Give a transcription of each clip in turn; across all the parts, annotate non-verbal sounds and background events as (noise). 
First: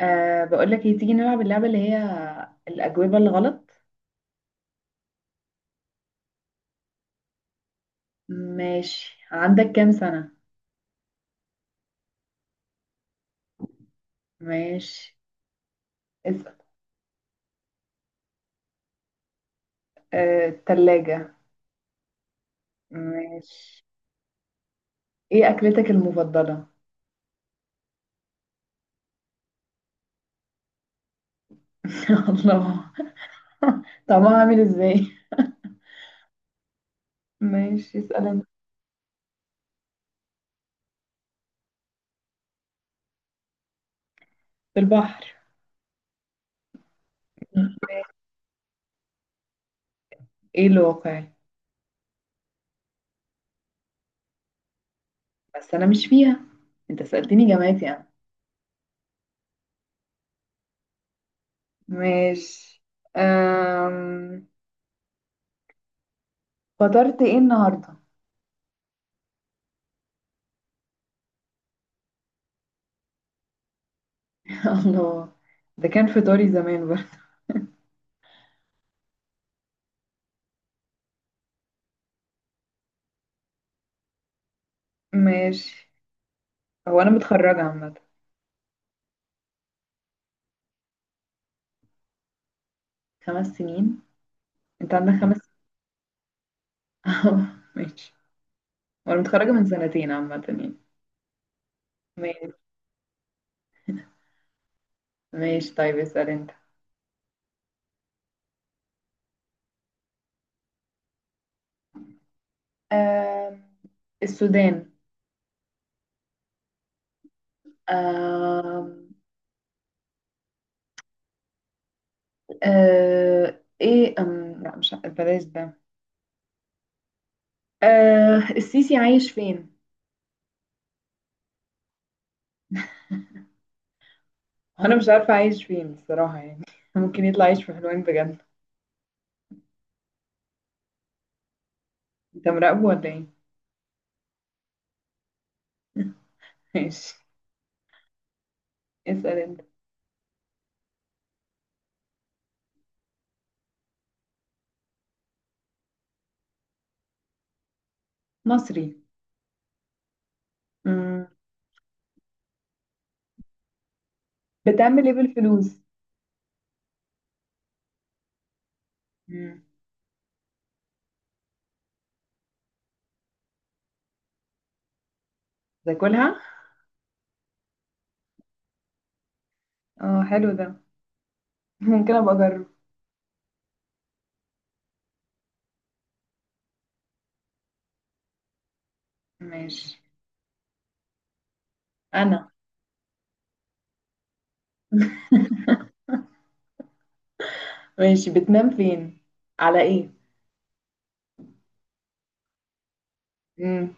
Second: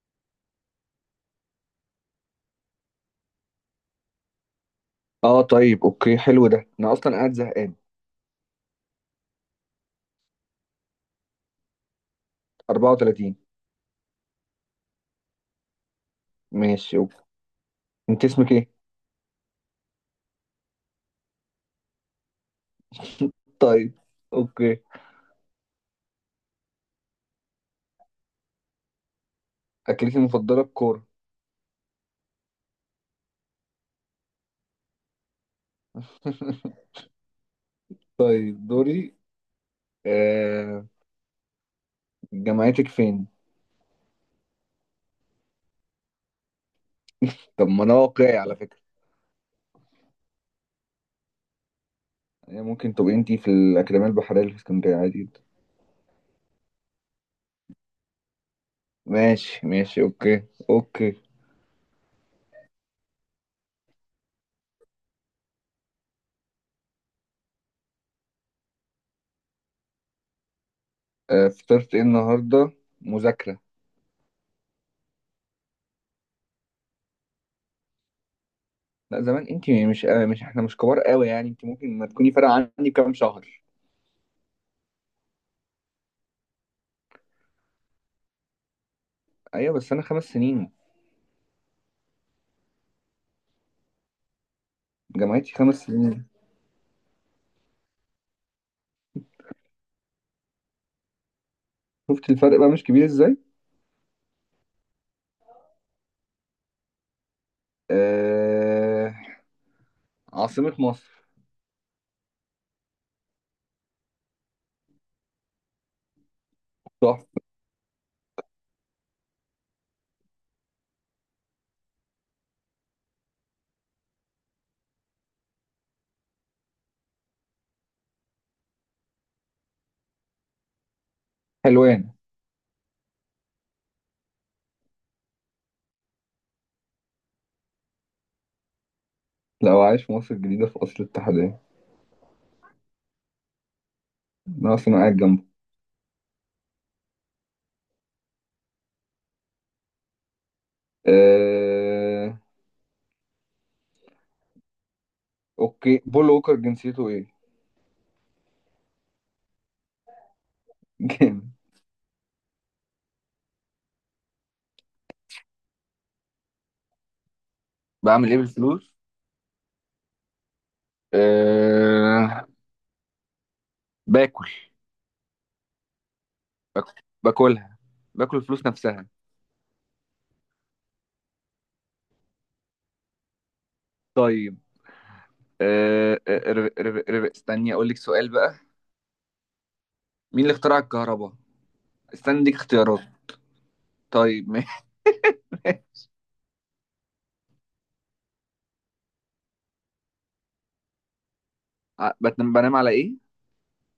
بقول لك ايه، تيجي نلعب اللعبة اللي هي الأجوبة الغلط. اه، طيب اوكي، حلو ده، انا اصلا قاعد زهقان. ماشي، عندك كام سنة؟ 34. ماشي، اسأل. ماشي اوكي. انت اسمك ايه؟ التلاجة. ماشي. طيب اوكي. ايه أكلتك المفضلة؟ اكلتي المفضله الكوره. (laughs) يا الله، طعمها عامل ازاي؟ (laughs) ماشي، اسأل انت. طيب دوري. آه... جامعتك فين؟ في البحر. طب ما انا واقعي على فكره، ايه الواقع؟ يعني ممكن تبقي انت في الاكاديميه البحريه اللي في اسكندريه، عادي جدا. بس أنا مش فيها، انت سألتني جامعتي أنا. ماشي ماشي اوكي. اوكي. ماشي. أم... فطرت ايه النهاردة؟ (laughs) فطرت ايه النهارده؟ مذاكره. الله، ده كان فطاري زمان برضه. لا زمان، انت مش مش احنا مش كبار قوي يعني، انت ممكن ما تكوني فارقه عني بكام شهر. ماشي، هو انا متخرجة عامة. ايوه بس انا خمس سنين، 5 سنين؟ انت عندك خمس؟ جامعتي خمس سنين. (laughs) ماشي، وانا متخرجة من سنتين عامة يعني. شفت ماشي الفرق بقى مش كبير ازاي؟ ماشي، طيب اسأل انت. آه... عاصمة مصر؟ آم، السودان. صح. آم، ايه، لا مش بلاش ده. السيسي عايش فين؟ حلوان. انا مش عارفة عايش فين الصراحة يعني، (laughs) ممكن يطلع عايش في حلوان بجد. لو عايش في مصر الجديدة، في أصل الاتحادية. انت مراقبه ولا ايه؟ (laughs) أنا أصلا قاعد جنبه. ماشي، اسأل انت. آه... أوكي، بول ووكر جنسيته إيه؟ مصري. (laughs) مم. جامد. بتعمل ايه بالفلوس؟ بعمل ايه بالفلوس. مم. أه. باكل. تاكلها؟ باكل. باكلها. باكل الفلوس نفسها. اه، حلو ده، ممكن ابقى اجرب. طيب. أه آه، رب- رب- رب- استني اقول لك سؤال بقى. ماشي مين اللي اخترع الكهرباء؟ استني انا اديك اختيارات. طيب. ماشي، بتنام فين؟ على ايه؟ (laughs) ع- بتنام بنام على ايه؟ مم.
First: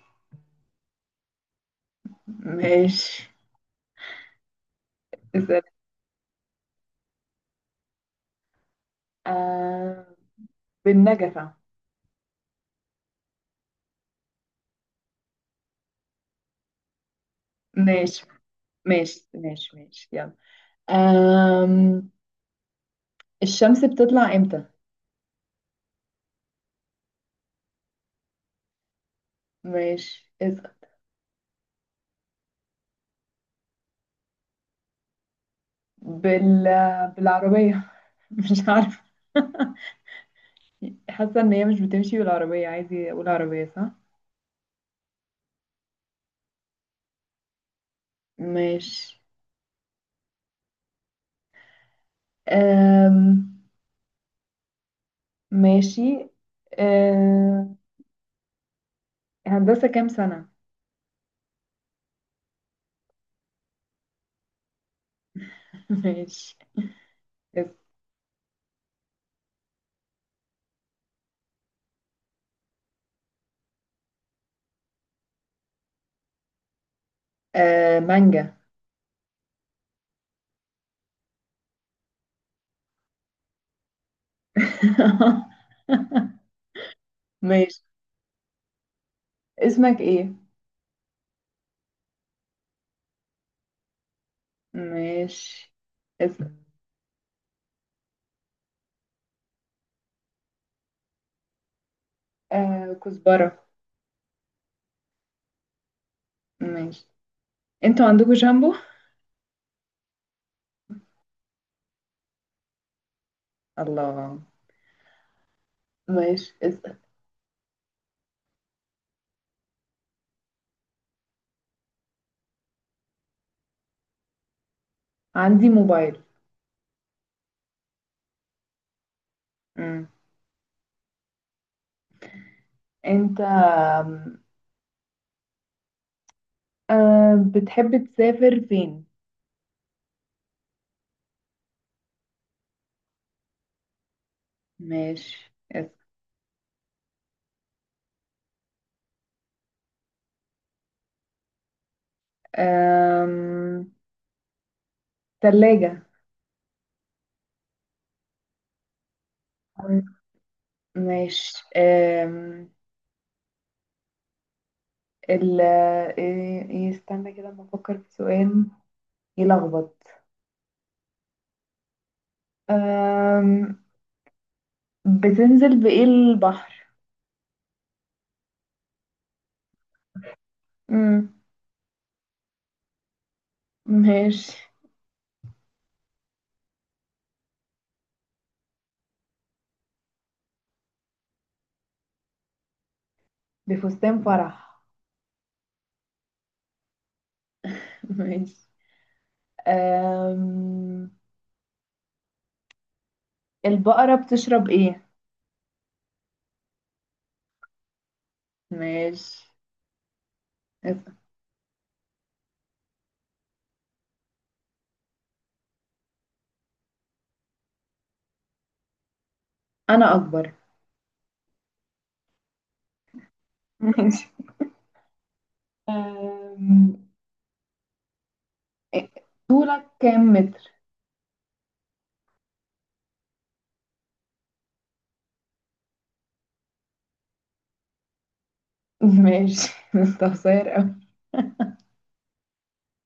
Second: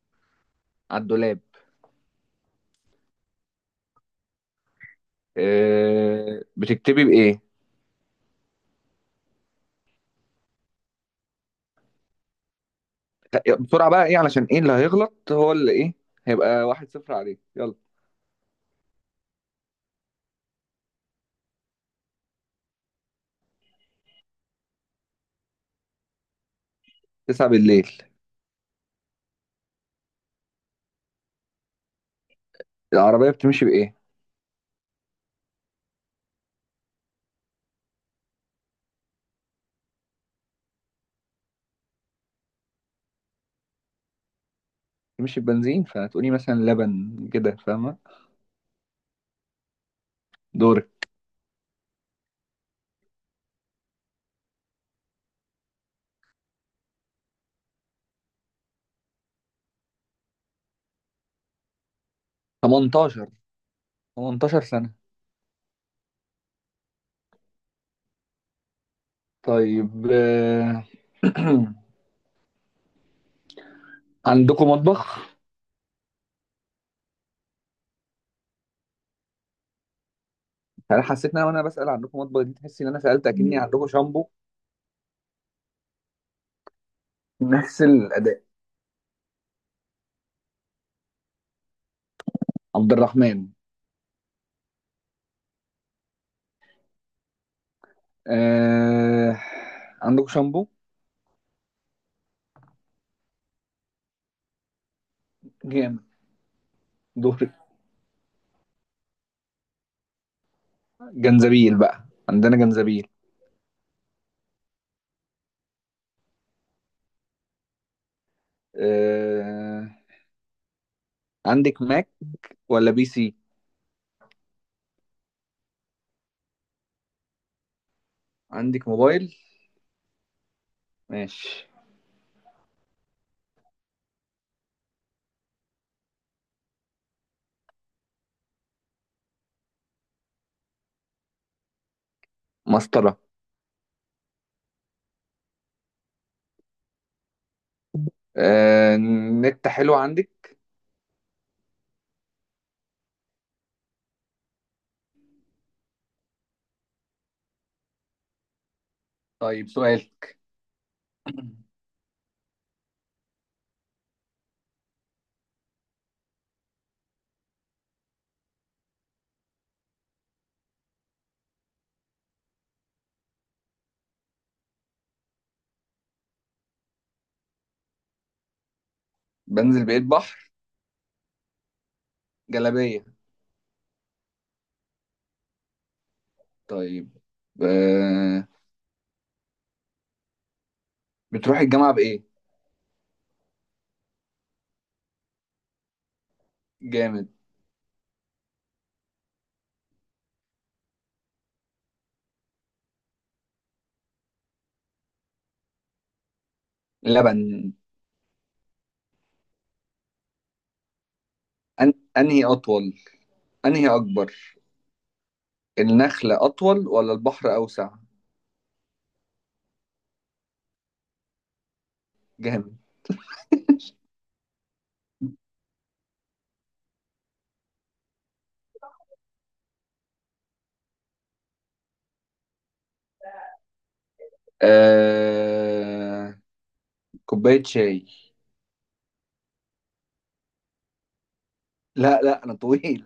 على الدولاب. ماشي، اسال. بتكتبي بايه؟ آه. بالنجفة. بسرعه بقى، ايه علشان ايه اللي هيغلط، هو اللي ايه، هيبقى واحد صفر عليه، يلا. ماشي ماشي ماشي ماشي، يلا. آم... الشمس بتطلع امتى؟ تسعة بالليل. ماشي، اسال. العربيه بتمشي بايه؟ بال... بالعربية. (laughs) مش عارفة، حاسة ان هي مش بتمشي بالعربية، عايزة اقول عربية صح. بتمشي ببنزين، فهتقولي مثلا لبن كده، فاهمه. ماشي. دورك. آم... ماشي. آه... هندسة كام سنة؟ 18. 18 سنه. (laughs) ماشي. اس- طيب (clears throat) عندكم مطبخ؟ مانجا. انا حسيت ان انا وانا بسال عندكم مطبخ دي، تحسي ان انا سالت اكني عندكم شامبو. (laughs) ماشي، نفس الاداء. اسمك ايه؟ عبد الرحمن. ماشي، اسم. آه... عندكم شامبو؟ كزبرة. جامد. ماشي. دور. انتوا عندكم شامبو؟ جنزبيل بقى، عندنا جنزبيل. الله. ماشي، اسأل. آه... عندك ماك ولا بي سي؟ عندي موبايل. عندك موبايل. مم. ماشي. انت، بتحب تسافر فين؟ مسطرة. ماشي، اسأل. آه... نت حلو عندك؟ آم، تلاجة. طيب سؤال. ماشي. (clears throat) ال ايه إيه، استنى كده ما افكر في سؤال. يلخبط. أم... بتنزل بإيه البحر؟ بنزل بقيت بحر. مم. جلابية. ماشي، طيب. آه... بتروح الجامعة بإيه؟ بفستان فرح. جامد. (laughs) ماشي. أم... البقرة بتشرب إيه؟ لبن. ماشي، اسأل. أنهي أطول، أنهي أكبر، النخلة أطول ولا البحر أوسع؟ أنا أكبر. جامد. (laughs) ماشي. أم... إيه- طولك كام متر؟ آه... كوباية شاي. (laughs) ماشي، انت قصير أوي. لا لا أنا طويل.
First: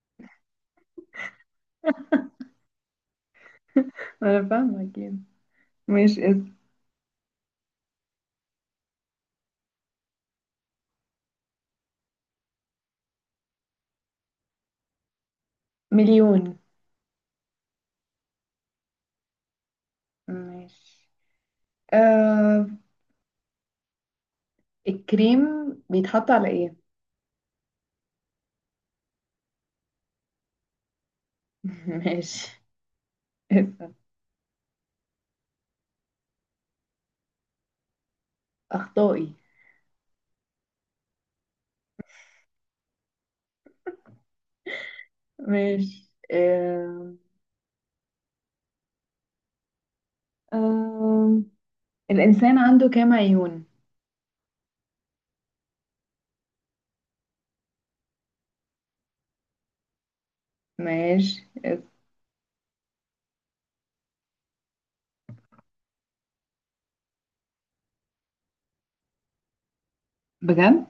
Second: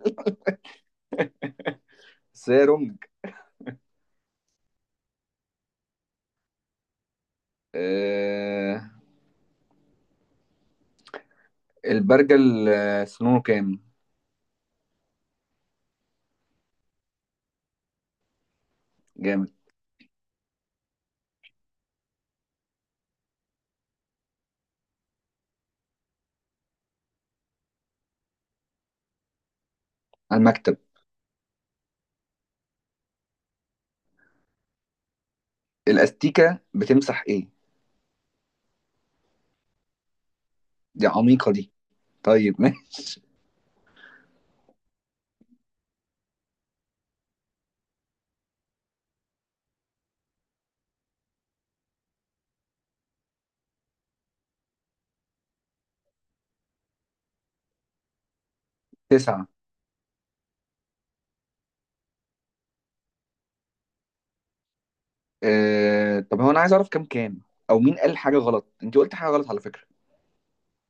(laughs) سيرم. أنا فاهمة كده. ماشي، اسم. آه، البرجل سنونه كام؟ مليون. جامد. ماشي. أم... الكريم بيتحط على إيه؟ على المكتب. (laughs) ماشي، اسأل. الاستيكه بتمسح ايه؟ أخطائي. دي عميقه دي. طيب ماشي. (laughs) ماشي. آه. آه. الإنسان عنده كام عيون؟ تسعة. ماشي. طب هو انا عايز اعرف كام، او مين قال حاجه غلط؟ انت قلت حاجه غلط على فكره. بجد؟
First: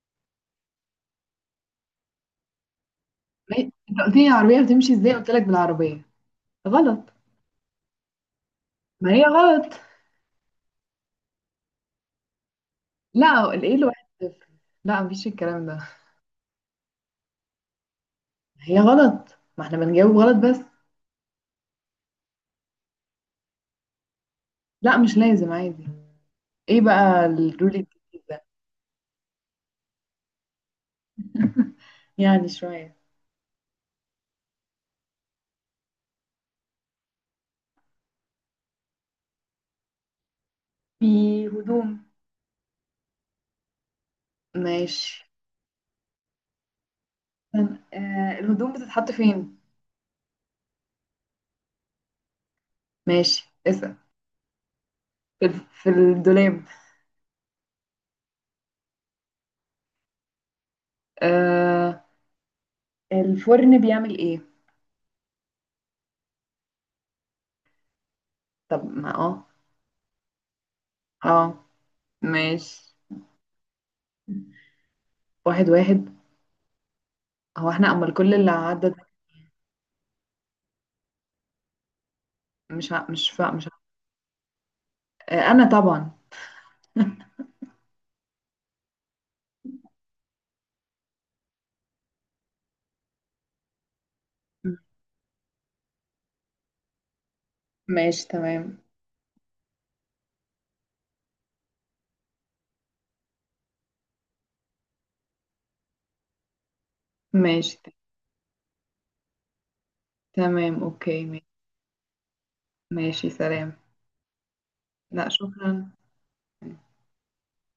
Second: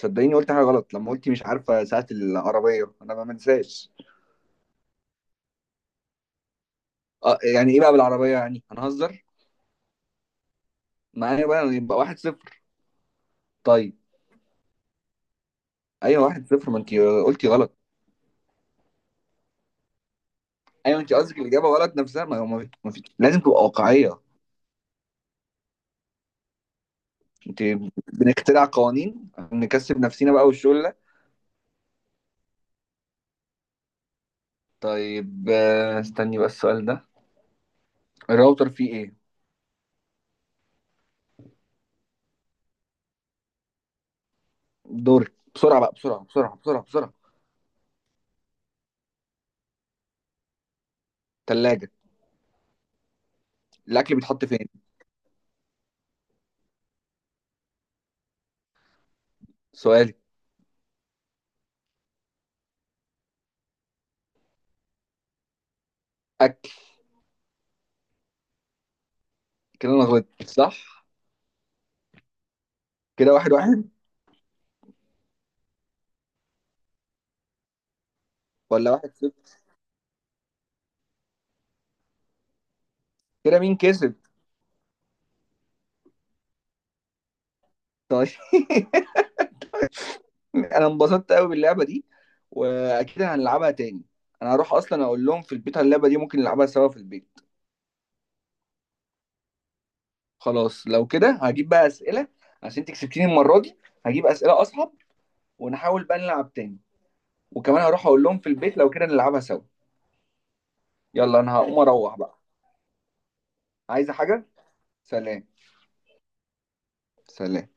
صدقيني قلت حاجه غلط، لما قلتي مش عارفه ساعه العربيه، انا ما ما- منساش. انت قلت لي العربية بتمشي ازاي؟ قلت لك بالعربية غلط. يعني ايه بقى بالعربيه يعني، ما هي هنهزر غلط. معايا بقى؟ يبقى واحد صفر. لا، ايه طيب. الواحد صفر؟ لا، مفيش الكلام ده. ايوه واحد صفر، ما انت قلتي غلط. هي غلط، ما احنا بنجاوب غلط بس. ايوه، انت قصدك الاجابه غلط نفسها، ما هو ما في لازم تبقى واقعيه. لا، مش لازم عادي. ايه بقى انت الرول الجديد ده؟ بنخترع قوانين عشان نكسب نفسينا بقى والشغل ده. يعني شوية. طيب استني بقى السؤال ده. الراوتر فيه ايه؟ في هدوم. ماشي. دورك، بسرعه بقى بسرعه بسرعه بسرعه بسرعه. الهدوم بتتحط فين؟ ثلاجه. ماشي، اسأل. الاكل بيتحط فين؟ في الدولاب. سؤالي. آه الفرن بيعمل ايه؟ اكل. طب ما كده انا غلطت صح. اه. ماشي. كده واحد واحد. 1-1. هو احنا امال كل اللي عدى ولا ده؟ واحد صفر. مش ع... مش فا... كده مش ع... مين كسب؟ انا طبعا. طيب. (laughs) انا انبسطت قوي باللعبه دي، واكيد هنلعبها تاني. انا هروح اصلا اقول لهم في البيت على اللعبه دي، ممكن نلعبها سوا في البيت. ماشي، تمام. خلاص لو كده هجيب بقى اسئله، عشان انت كسبتيني المره دي. هجيب اسئله اصعب، ونحاول بقى نلعب تاني. ماشي، وكمان هروح اقول لهم في البيت، لو كده نلعبها سوا. تمام، اوكي، يلا ماشي. انا هقوم اروح بقى. ماشي، سلام. عايزة حاجة؟ لا، سلام. شكرا. سلام.